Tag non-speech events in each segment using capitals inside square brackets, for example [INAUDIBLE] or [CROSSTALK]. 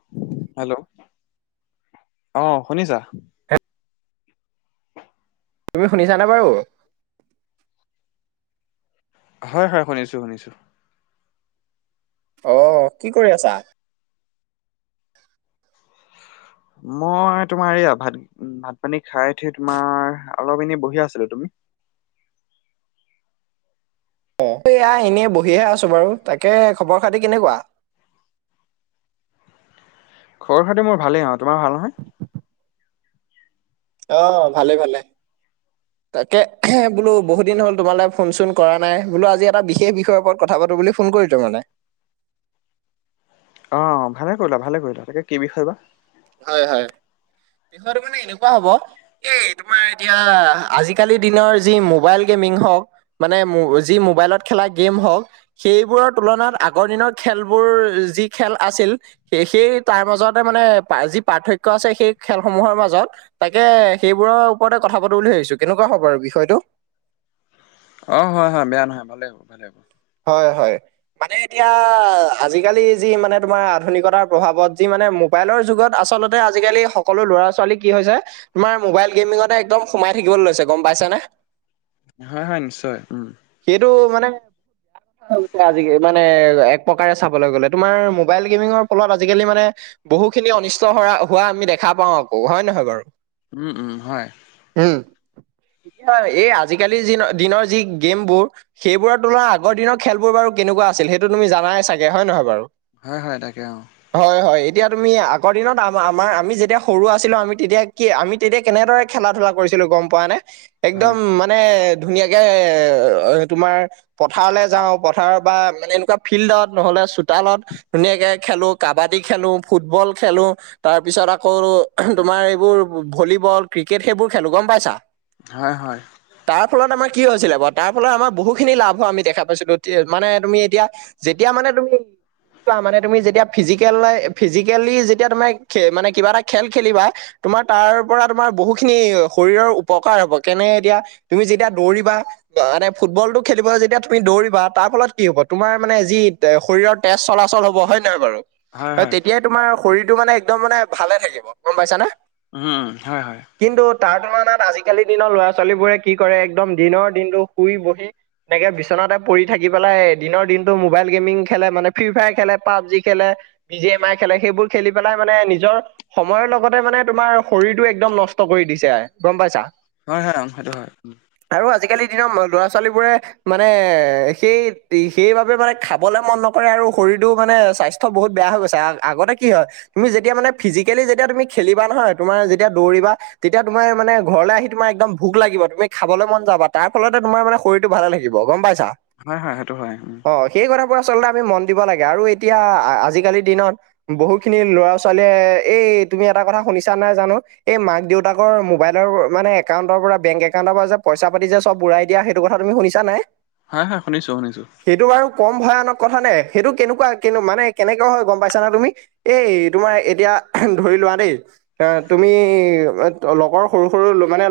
[UNINTELLIGIBLE] [INAUDIBLE] Hello অ শুনিছা? হে তুমি শুনিছানে বাৰু? হয় হয় শুনিছো শুনিছো। অ। কি কৰি আছা? মই তোমাৰ এয়া ভাত ভাত পানী খাই থৈ তোমাৰ অলপ এনেই বহি আছিলো। তুমি? অ এই এয়া এনেই বহিহে আছো বাৰু। তাকে খবৰ খাতি কেনেকুৱা? খবৰ খাটি মোৰা ভালেইে আৰু। তোমাৰ ভাল নহয়? অ ভালে ভালে। তাকে বোলো বহুত দিন হ'ল তোমালে ফোন চোন কৰা নাই, বোলো আজি এটা বিশেষ বিষয়ৰ ওপৰত কথা পাতো বুলি। ফোন কৰিলো মানে। অঁ ভালে কৰিলা ভালে কৰিলা। তাকে কি বিষয় বা? হয় হয়। বিষয়টো মানে এনেকুৱা হব- এই তোমাৰ এতিয়া আজিকালি দিনৰ যি মোবাইল গেমিং হওক। মানে যি মোবাইলত খেলা গেম হওক। সেইবোৰৰ তুলনাত আগৰ দিনৰ খেলবোৰ যি খেল আছিল। সেই সেই তাৰ মাজতে মানে যি পাৰ্থক্য আছে। সেই খেলসমূহৰ মাজত তাকে সেইবোৰৰ ওপৰতে কথা পাতো বুলি ভাবিছো। কেনেকুৱা হ'ব বাৰু বিষয়টো? অ হয় হয় বেয়া নহয় ভালে হ'ব ভালে হ'ব। হয় হয়। মানে এতিয়া আজিকালি যি মানে তোমাৰ আধুনিকতাৰ প্ৰভাৱত যি মানে মোবাইলৰ যুগত আচলতে আজিকালি সকলো ল'ৰা ছোৱালী কি হৈছে- তোমাৰ মোবাইল গেমিঙতে একদম সোমাই থাকিবলৈ লৈছে গম পাইছ নে? হয় হয় নিশ্চয় উম। সেইটো মানে আজি মানে এক প্ৰকাৰে চাবলৈ গ'লে, তোমাৰ মোবাইল গেমিঙৰ ফলত আজিকালি মানে বহুখিনি অনিষ্ট হ হোৱা আমি দেখা পাওঁ আকৌ। হয় নহয় বাৰু? উম উম হয়। উম। হয়। এই আজিকালি যি দিনৰ যি গেমবোৰ সেইবোৰৰ তুলনাত আগৰ দিনৰ খেলবোৰ বাৰু কেনেকুৱা আছিল, সেইটো তুমি জানাই চাগে হয় নহয় বাৰু? হয় হয় তাকে অ। হয় হয়। এতিয়া তুমি আগৰ দিনত আম আমাৰ আমি যেতিয়া সৰু আছিলো আমি তেতিয়া কি আমি তেতিয়া কেনেদৰে খেলা ধলা কৰিছিলো গম পোৱা নে? একদম হয় মানে ধুনীয়াকে তোমাৰ পথাৰলৈ যাওঁ পথাৰত। বা মানে এনেকুৱা ফিল্ডত নহ'লে চোতালত। ধুনীয়াকে খেলো কাবাডী খেলো, ফুটবল খেলো। তাৰ পিছত আকৌ তোমাৰ এইবোৰ ভলীবল, ক্ৰিকেট সেইবোৰ খেলো। গম পাইছা? হয় হয়। তাৰ ফলত আমাৰ কি হৈছিলে বাৰ? তাৰ ফলত আমাৰ বহুখিনি লাভ হোৱা আমি দেখা পাইছিলো। মানে তুমি এতিয়া যেতিয়া মানে তুমি চোৱা মানে তুমি যেতিয়া ফিজিকেল ফিজিকেলি যেতিয়া তুমি খ মানে কিবা এটা খেল খেলিবা তোমাৰ তাৰ পৰা তোমাৰ বহুখিনি শৰীৰৰ উপকাৰ হব কেনে এতিয়া তুমি যেতিয়া দৌৰিবা মানে ফুটবল টো খেলিব যি এতিয়া তুমি দৌৰিবা তাৰ ফলত কি হ'ব তোমাৰ মানে যি এ শৰীৰৰ তেজ চলাচল হ'ব। হয় নে নহয় বাৰু? হয় অ হয় তেতিয়াই তোমাৰ শৰীৰটো মানে একদম মানে ভালে থাকিব। গম পাইছা নে? উম। হয় হয়। কিন্তু তাৰ তুলনাত আজিকালি দিনৰ ল'ৰা ছোৱালীবোৰে কি কৰে একদম দিনৰ দিনটো শুই বহি। এনেকে বিচনাতে পৰি থাকি পেলাই এ দিনৰ দিনটো মোবাইল গেমিং খেলে মানে ফ্ৰী ফায়াৰ খেলে পাবজি খেলে। বি জি এম আই খেলে সেইবোৰ খেলি পেলাই মানে নিজৰ। সময়ৰ লগতে মানে তোমাৰ শৰীৰটো একদম নষ্ট কৰি দিছে গম পাইছা। হয় হয় সেইটো হয়। আৰু আজিকালিৰ দিনৰ ল'ৰা ছোৱালীবোৰে। মানে সেই সেইবাবে মানে খাবলে মন নকৰে আৰু শৰীৰো মানে স্বাস্থ্য। ত বহুত বেয়া হৈ গৈছে আ আগতে কি হয়। তুমি যেতিয়া মানে ফিজিকেলি যেতিয়া তুমি খেলিবা নহয় তোমাৰ যেতিয়া দৌৰিবা। তেতিয়া তোমাৰ মানে ঘৰলৈ আহি তোমাৰ একদম ভোক লাগিব তুমি খাবলৈ মন যাবা তাৰ ফলতে তোমাৰ মানে শৰীৰটো ভাল লাগিব। কিব গম পাইছা। হয় হয় সেইটো হয়। অঁ সেই কথাবোৰ আচলতে আমি মন দিব লাগে আৰু এতিয়া আ আজিকালি দিনত। বহু খিনি লৰা ছোৱালীয়ে এই তুমি এটা কথা শুনিছা নাই জানো। এই মাক দেউতাকৰ মোবাইলৰ মানে এ এ এ। এ মাক দেউতাকৰ মোবাইলৰ মানে এ কাউণ্টৰ পৰা বেংক একাউণ্টৰ পৰা যে পইচা পাতি যে চব উৰাই দিয়া সেইটো কথা তুমি শুনিছা। জ নাই। হয় হয় শুনিছো শুনিছো। সেইটো বাৰু কম ভয়ানক কথা নে সেইটো কেনেকুৱা কে মানে কেনেকুৱা হয় গম পাইছা না তুমি। এই তোমাৰ এতিয়া এ হে ম ধৰি লোৱা দেই। এ তুমি লগৰ সৰু সৰু মানে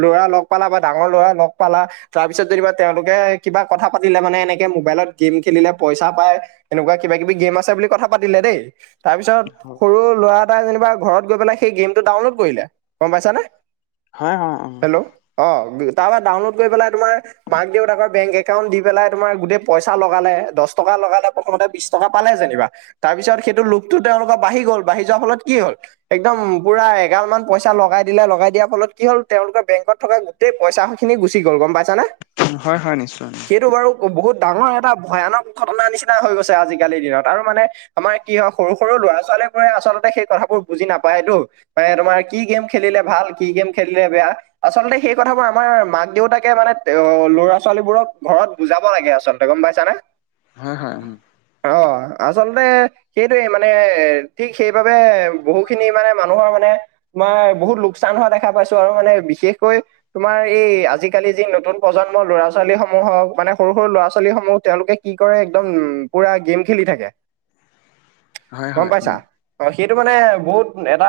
ল'ৰা লগ পালা বা ডাঙৰ ল'ৰা লগ পালা। তাৰপিছত যেনিবা তেওঁলোকে কিবা কথা পাতিলে মানে এনেকে মোবাইলত গেম খেলিলে পইচা পায়। এনেকুৱা কিবা কিবি গেম আছে বুলি কথা পাতিলে দেই। তাৰপিছত সৰু ল'ৰা এটাই যেনিবা ঘৰত গৈ পেলাই সেই গেম টো ডাউনলোড কৰিলে গম পাইছানে। হয় হয় অ। হেল্ল' অ তাৰ পৰা ডাউনলোড কৰি পেলাই তোমাৰ। মাক দেউতাকৰ বেংক একাউণ্ট দি পেলাই তোমাৰ গোটেই পইচা লগালে দছ টকা লগালে প্ৰথমতে বিছ টকা পালে যেনিবা। তাৰপিছত সেইটো লোকটো তেওঁলোকৰ বাঢ়ি গ'ল বাঢ়ি যোৱাৰ ফলত কি হ'ল। একদম পুৰা এগাল মান পইচা লগাই দিলে লগাই দিয়াৰ ফলত কি হ'ল তেওঁলোকৰ বেংকত থকা। সেই পইচা খিনি গুচি গ'ল গম পাইছানে। হয় হয় নিশ্চয়। সেইটো বাৰু বহুত ডাঙৰ এটা ভয়ানক ঘটনাৰ নিচিনা হৈ গৈছে আজিকালিৰ দিনত আৰু মানে। আমাৰ কি হয় সৰু সৰু ল'ৰা ছোৱালীবোৰে আচলতে সেই কথাবোৰ বুজি নাপায়তো। বে তোমাৰ কি গেম খেলিলে ভাল কি গেম খেলিলে বেয়া। আচলতে সেই কথাবোৰ আমাৰ মাক দেউতাকে মানে বেৰত। ল'ৰা ছোৱালীবোৰক ঘৰত বুজাব লাগে আচলতে গম পাইছানে। হয় হয়। অ আচলতে। সেইটোৱে মানে ঠিক সেইবাবে বহু খিনি মানে মানুহৰ মানে। মই বহুত লোকচান হোৱা দেখা পাইছো আৰু মানে বিশেষকৈ। তোমাৰ এই আজিকালি যি নতুন প্ৰজন্ম। অসমৰ ল'ৰা ছোৱালীসমূহক মানে সৰু সৰু ল'ৰা ছোৱালীসমূহ তেওঁলোকে কি কৰে একদম পুৰা গেম খেলি থাকে। হয় গম হয় পাইছা। উম অ সেইটো মানে বহুত এটা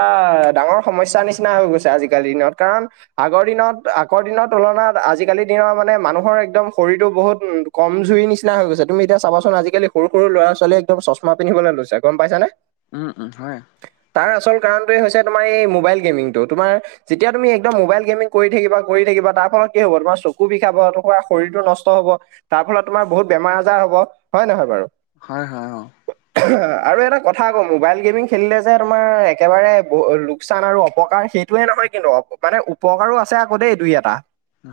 ডাঙৰ সমস্যাৰ নিচিনা হৈ গৈছে আজিকালি দিনত কাৰণ। আগৰ দিনত আগৰ দিনৰ তুলনাত আজিকালি দিনৰ মানে। মানে মানুহৰ একদম শৰীৰটোৰ বহুত কম যোৰি নিচিনা হৈ গৈছে তুমি এতিয়া চাবাচোন আজিকালি। সৰু - সৰু ল'ৰা - ছোৱালীয়ে একদম চশমা পিন্ধিবলৈ লৈছে গম পাইছানে? উম উম হয়। তাৰ আচল কাৰণটোৱে হৈছে তোমাৰ এই মোবাইল গেমিংটো, তোমাৰ যেতিয়া তুমি একদম মবাইল গেমিং কৰি থাকিবা কৰি থাকিবা তাৰ ফলত কি হ'ব তোমাৰ চকু বিষ কি হব তোমাৰ শৰীৰটো নষ্ট হব তাৰ ফলত তোমাৰ বহুত বেমাৰ - আজাৰ হব হয় নহয় বাৰু? হয় হয় অ। উ অঁহ আৰু এটা কথা আকৌ মোবাইল গেমিং খেলিলে যে তোমাৰ একেবাৰে ব অ লোকচান আৰু অপকাৰ সেই এইটোৱে নহয় কিন্তু মানে উপকাৰ উপকাৰো আছে দেই দুই এটা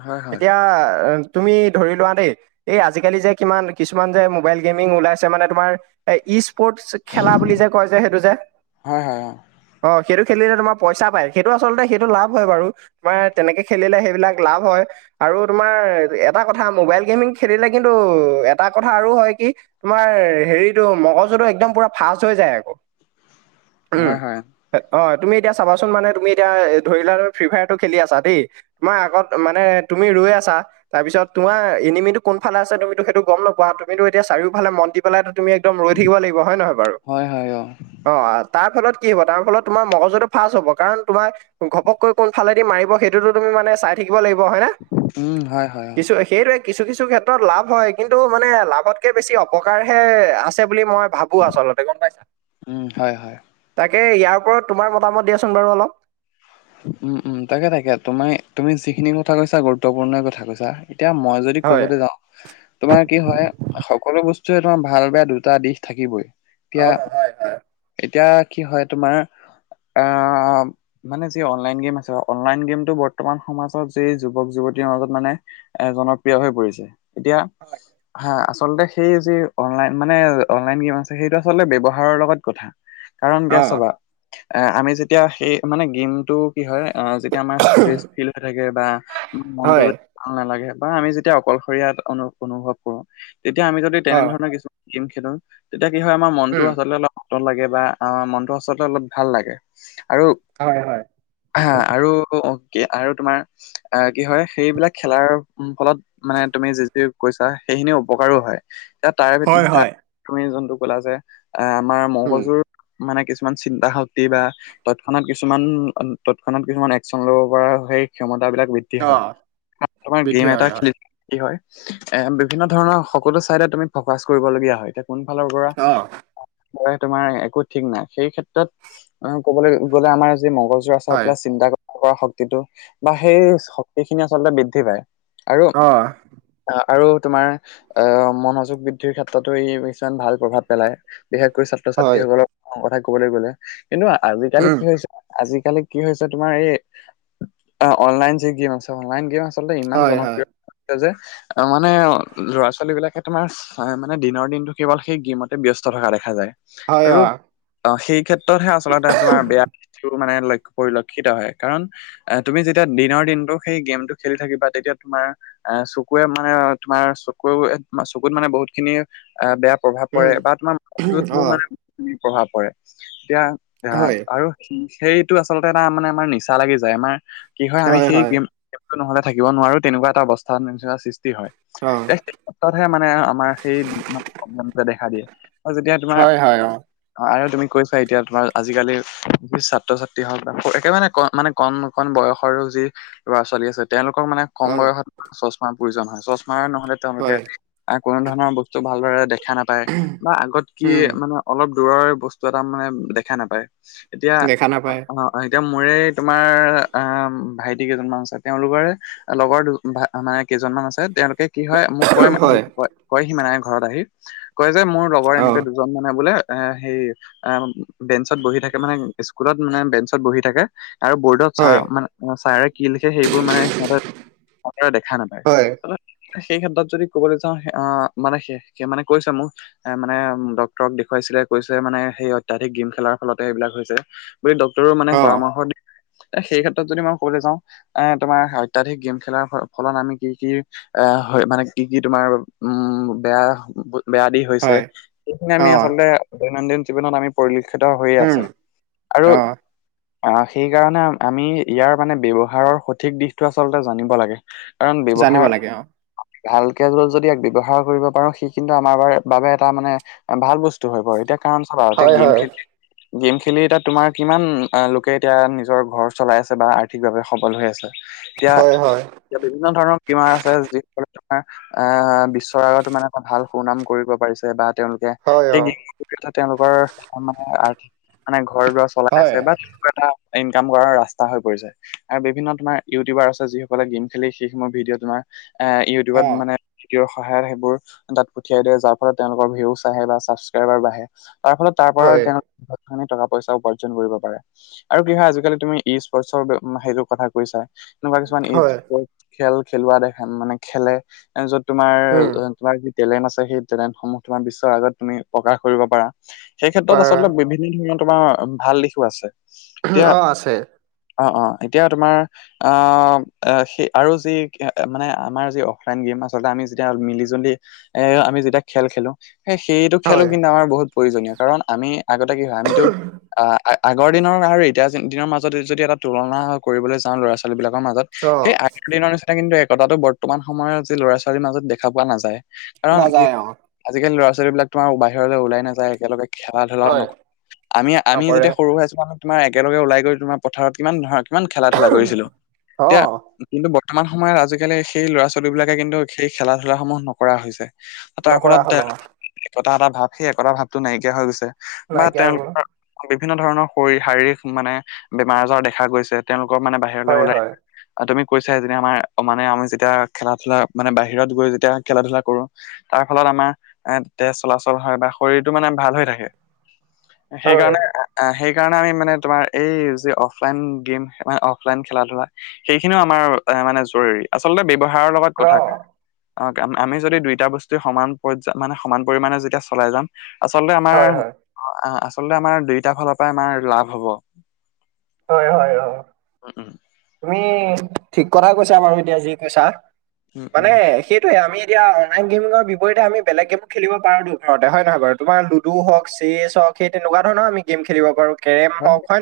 হয় হয় এতিয়া আৰ তুমি ধৰি লোৱা দেই এই আজিকালি যে কিমান কিছুমান যে মোবাইল গেমিং ওলাইছে মানে তোমাৰ এ স্পৰ্টচ খেলা বুলি যে কয় যে সেইটো যে হয় হয় অ সেইটো খেলিলে তোমাৰ পইচা পায় সেইটো আচলতে সেইটো লাভ হয় বাৰু। তোমাৰ তেনেকে খেলিলে সেইবিলাক লাভ হয় আৰু তোমাৰ এটা কথা মোবাইল গেমিং খেলিলে কিন্তু এটা কথা আৰু হয় কি তোমাৰ হেৰিটো মগজুটো একদম পুৰা ফাষ্ট হৈ যায় আকৌ। অ উম। হয় হয় এ অ তুমি এতিয়া চাবাচোন মানে তুমি এতিয়া ধৰি লোৱা আৰু ফ্ৰী ফায়াৰটো খেলি আছা দেই তোমাৰ আগত মানে তুমি ৰৈ আছা তাৰপিছত তোমাৰ এনিমিটো কোনফালে আছে তুমিতো সেইটো গম নোপোৱা? তুমিটো এতিয়া চাৰিওফালে মন দি সেইফালে ত তুমি একদম ৰৈ থাকিব লাগিব হয় নহয় বাৰু? হয় হয় অ। অ তাৰ ফলত কি হ'ব? তাৰ ফলত তোমাৰ মগজুটো ফাৰ্ষ্ট হ'ব কাৰণ তোমাৰ ঘপককৈ কোন ফালেদি মাৰিব সেইটোতো তুমি চাই থাকিব লাগিব হয় না? উম হয়। হয় অ দিছুৱে সেইটোৱে কিছু - কিছু ক্ষেত্ৰত লাভ হয় কিন্তু মানে লাভতকে বেছি অপকাৰহে আছে বুলি মই ভাব বো আচলতে গম পাইছা? উম হয় হয় তাকে ইয়াৰ ওপৰত তোমাৰ মতামত দিয়াচোন বাৰু অলপ? উম উম তাকে তাকে, তুমাই তুমি যিখিনি কথা কৈছা গুৰুত্বপূৰ্ণ কথা কৈছা এতিয়া মই যদ দি হয় কবলৈ যাওঁ, তোমাৰ কি হয়? সকলো বস্তুৰে তোমাৰ ভাল - বেয়া দুটা দিশ থাকিবই। অ এতিয়া হয় হয় এতিয়া কি হয় তোমাৰ আহ মানে অনলাইন গেম আছে অনলাইন গেমটো বৰ্তমান সমাজত যে যুৱক যুৱতীৰ মাজত মানে এ জনপ্ৰিয় হৈ পৰিছে এতিয়া হয় হা আচলতে সেই যি অনলাইন মানে অনলাইন গেম আছে সেইটো আচলতে ব্যৱহাৰৰ লগত কথা কাৰণ অ এতিয়া চাবা এ আমি যেতিয়া সেই মানে গেমটো কি হয় অ যেতিয়া আমাৰ ষ্ট্ৰেচ ফিল হৈ থাকে বা মনটো হয় ভাল নালাগে বা আমি যেতিয়া অকলশৰীয়া অনু অনুভৱ কৰো তেতিয়া আমি যদি অ তেনেধৰণৰ কিছু গেম খেলো তেতিয়া কি হয় আমাৰ মনতো উম আচলতে অলপ নতন লাগে বা অ মনটো সচতে অলপ ভাল লাগে আৰু হয় হয়। হা আৰু অ কি আৰু তোমাৰ এ কি হয় সেইবিলাক খেলাৰ ফলত মানে তুমি যিখিনি কৈছা সেইখিনি উপকাৰো হয় তা তাৰে ভিত হয় তা হয় তুমি যোনটো ক'লা যে এ আমাৰ উম মগজুৰ মানে কিছুমান চিন্তা শক্তি বা তৎক্ষণাত কিছুমান অ তৎক্ষণাত কিছুমান একচন ল'ব পৰা সেই ক্ষমতাবিলাক বৃ দ্ধি অ হয় তাত তোমাৰ গেম বৃদ্ধি এটা হয় হয় খেলি কি হয়? এ বিভিন্ন ধৰণৰ সকলো চাইডে তুমি ফকাচ কৰিবলগীয়া হয় এতিয়া কোন ফালৰ পৰা অ তোমাৰ একো ঠিক নাই। সেই ক্ষেত্ৰত ক'বলৈ গ'লে আমাৰ যি মগজু হয় [UNINTELLIGIBLE] চিন্তা কৰা শক্তিটো বা সেই শক্তিখিনি আচলতে বৃদ্ধি পায়। আৰু, অ আৰু তোমাৰ আহ মনোযোগ বৃদ্ধিৰ ক্ষেত্ৰতো ই কিছুমান ভাল প্ৰভাৱ পেলাই বিশেষকৈ ছাত্ৰ হয় ছাত্ৰীসকলৰ কথা কবলৈ গ'লে কিন্তু আজিকালি উম কি হৈছে আজি কালি কি হৈছে তোমাৰ এই অনলাইন যে গেম আছে অনলাইন গেম আচলতে ইমান হয় হয় জনপ্ৰিয় যে মানে ল'ৰা ছোৱালী বিলাকে তোমাৰ হয়। মানে দিনৰ দিনটো কেৱল সেই গেমতে ব্যস্ত থকা দেখা যায়। হয় অ আৰু অ সেই ক্ষেত্ৰতহে আচলতে তোমাৰ বেয়া মানে লক্ষ্য পৰিলক্ষিত হয়। কাৰণ তুমি যেতিয়া দিনৰ দিনতটো সেই গেমটো খেলি থাকিবা তেতিয়া তোমাৰ অ চকুৱে মানে তোমাৰ চকু চকুত মানে বহুত খিনি বেয়া প্ৰভাৱ পৰে উম বা তোমাৰ অ মুডত মানে প্ৰভাৱ পৰে এতিয়া আহ হয় আৰু সেইটো আচলতে এটা মানে আমাৰ নিচা লাগি যায়। আমাৰ কি হয় আমি সেই গেম নহ'লে থাকিব নোৱাৰো তেনেকুৱা এটা অৱস্থা নিচিনা চি হয়। অ সেই ক্ষেত্ৰত মানে আমাৰ সেই প্ৰব্লেম দেখা দিয়ে। হয় হয় অ অ আৰু তুমি কৈছা এতিয়া তোমাৰ আজিকালি ছাত্ৰ-ছাত্ৰী হওক বা একেবাৰে ক মানে কন কন বয়সৰ যি ল'ৰা-ছোৱালী আছে তেওঁলোকক মানে কম অ বয়সত চশমাৰ প্ৰয়োজন হয়। চশমাৰ নহ'লে তেওঁলোকে হয় কোনো ধৰণৰ বস্তু ভালদৰে দেখা নাপায় বা আগত কি উম মানে অলপ দূৰৰ বস্তু এটা মানে দেখা নাপায়। এতিয়া খানা পায়। অ এতিয়া মোৰে তোমাৰ ভাইটি কেইজনমান আছে তেওঁলোকৰে লগৰ দু মানে কেইজনমান আছে তেওঁলোকে কি হয় মোক কয় আহি হয় ক কয় সি মানে ঘৰত আহি, কয় যে মোৰ লগৰ অ এনেকা দু মানে বোলে সেই বেঞ্চত বহি থাকে মানে স্কুলত মানে বেঞ্চত বহি থাকে আৰু বৰ্ডত ছাৰ হয় মানে ছাৰে কি লিখে সেইবোৰ মানে সিহঁতে ভাদৰে দেখা নাপায়। হয় সেই ক্ষেত্ৰত যদি ক'বলৈ যাওঁ অ মানে কৈছে মোক এ মানে ডক্তৰক দেখুৱাইছিলে কৈছে মানে সেই অত্যধিক গেম খেলাৰ ফলতে সেইবিলাক হৈছে। বুলি ডক্টৰ মানে অ পৰামৰ্শ দিয় সেই ক্ষেত্ৰত যদি মই ক'বলৈ যাওঁ এ তোমাৰ অত্যধিক গেম খেলাৰ ফলত আমি কি কি আহ হয় মানে কি কি তোমাৰ উম বেয়া বেয়া দি হৈছে। হয় সেইখিনি অ আমি আচলতে দৈনন্দিন জীৱনত আমি পৰিলক্ষিত হৈয়ে উম আছে। [INAUDIBLE] [INAUDIBLE] আহ সেইকাৰণে আমি ইয়াৰ মানে ব্যৱহাৰৰ সঠিক দিশটো আচলতে জানিব লাগে। কাৰণ জানিব ব্যৱহাৰ লাগে অ ভালকে যদি ইয়াক ব্যৱহাৰ কৰিব পাৰো সি কিন্তু আমাৰ বাবে এটা মানে ভাল বস্তু হৈ বাৰু। এতিয়া কাৰণ চাবা এতিয়া হয় গেম হয় খেলি গেম খেলি এ তাত তোমাৰ কিমান লোকে এতিয়া নিজৰ ঘৰ চলাই আছে বা আৰ্থিকভাৱে সবল হৈ আছে। এতিয়া, হয় হয় এতিয়া বিভিন্ন ধৰণৰ [UNINTELLIGIBLE] আছে যিসকলে তোমাৰ এ বিশ্বৰ আগতো মানে এটা ভাল সুনাম কৰিব পাৰিছে বা তেওঁলোকে হয় অ সেই [UNINTELLIGIBLE] তেওঁলোকৰ মানে আৰ্থিক মানে ঘৰ দুৱাৰ চলাই হয় আছে বা তেনেকুৱা এটা ইনকাম কৰাৰ ৰাস্তা হৈ পৰিছে। আৰু বিভিন্ন তোমাৰ ইউটিউবাৰ আছে যিসকলে গেম খেলি সেইসমূহৰ ভিডিঅ' তোমাৰ- এ অ ইউটিউবত মানে- ভিডিঅৰ সহায়ত সেইবোৰ তাত পঠিয়াই দিয়ে। যাৰ ফলত তেওঁলোকৰ ভিউচ আহে বা ছাবস্ক্ৰাইবাৰ বাঢ়ে। তাৰ ফলত- তাৰ পৰা হয় তেওঁ [UNINTELLIGIBLE] টকা- পইচা উপাৰ্জন কৰিব পাৰে আৰু কি হয় আজিকালি তুমি ই স্পৰ্টচৰ সেইটো কথা কৈছা- এনেকুৱা কিছুমান ই হয় [UNINTELLIGIBLE] খেল খেলোৱা দেখা মানে খেলে য'ত উম তোমাৰ- তোমাৰ যি টেলেণ্ট আছে সেই টেলেণ্টসমূহ তোমাৰ বিশ্বৰ আগত তুমি প্ৰকাশ কৰিব পাৰা। সেই ক্ষেত্ৰত পাৰা আচলতে বিভিন্ন ধৰণৰ তোমাৰ ভাল দিশো আছে। অঁ' আছে। অঁ অঁ' এতিয়া তোমাৰ- আহ' সেই আৰু যি মানে আমাৰ যি অফলাইন গেম আচলতে আমি যেতিয়া মিলি জুলি- এনেকে আমি যেতিয়া- খেল খেলো সেই সেইটো খেলো হয় কিন্তু আমাৰ বহুত প্ৰয়োজনীয় কাৰণ আমি আগতে কি হয় আমিতো- আহ আগৰ দিনৰ আৰু এতিয়া দিনৰ মাজত যদি এটা তুলনা কৰিবলৈ যাওঁ ল'ৰা ছোৱালী বিলাকৰ মাজত। অ সেই আগৰ দিনৰ নিচিনা কিন্তু একতাটো বৰ্তমান সময়ত আজি ল'ৰা-ছোৱালীৰ মাজত দেখা পোৱা নাযায়। কাৰণ কি নাযায় অ আজিকালি ল'ৰা ছোৱালী বিলাক তোমাৰ বাহিৰলৈ ওলাই নাযায়, একেলগে খেলা ধূলা হয় নকৰে। আমি, আমি নকৰে যেতিয়া সৰু হৈ আছো মানে তোমাৰ একেলগে ওলাই গৈ তোমাৰ পথাৰত কিমান ধান ইমান খেলা ধূলা কৰিছিলো। অ এতিয়া- কিন্তু বৰ্তমান সময়ত আজিকালি সেই ল'ৰা-ছোৱালী বিলাকে কিন্তু সেই খেলা ধূলাসমূহ নকৰা হৈছে। তাৰ নকৰা ফলত হল তেওঁ অ [UNINTELLIGIBLE] একতা এটা ভাৱ সেই একতা ভাৱটো নাইকিয়া হৈ গৈছে বা নাইকিয়া হৈ তেওঁলোক গল বিভিন্ন ধৰণৰ শৰীৰ শাৰীৰিক মানে বেমাৰ-আজাৰ দেখা গৈছে। তেওঁলোকৰ মানে বাহিৰলৈ হয় ওলাই- হয় আৰু তুমি কৈছাই যেনে আমাৰ মানে আমি যেতিয়া খেলা-ধূলা মানে বাহিৰত গৈ যেতিয়া খেলা-ধূলা কৰো। তাৰ ফলত আমাৰ এ তেজ চলাচল হয় বা শৰীৰটো মানে ভাল হৈ থাকে। হয় সেইকাৰণে- আহ' সেইকাৰণে আমি মানে তোমাৰ এই যি অফলাইন গেম খেলা অফলাইন খেলা ধূলা- সেইখিনিও আমাৰ মানে জৰুৰী। আচলতে ব্যৱহাৰৰ লগত- অ কথাকে, আমি যদি দুইটা বস্তু সমান পৰি মানে সমান পৰিমাণে যেতিয়া চলাই যাম- আচলতে আমাৰ। হয় হয় আচলতে আমাৰ দুইটা ফালৰ পৰাই আমাৰ লাভ হ'ব। হয় হয়, অঁ'। তুমি ঠিক কথাই কৈছা বাৰু এতিয়া যি কৈছা। উম উম উম মানে সেই টোৱে, আমি এতিয়া অনলাই গেমৰ বিপৰীতে আমি বেলেগ গেমো খেলিব পাৰোতো ঘৰতে হয় নহয় বাৰু। তোমাৰ লুডু লুডু হওক, চেছ হওক সেই তেনেকুৱা ধৰণৰ আমি গেম খেলিব পাৰোঁ, কেৰম হয় হওক হয়নে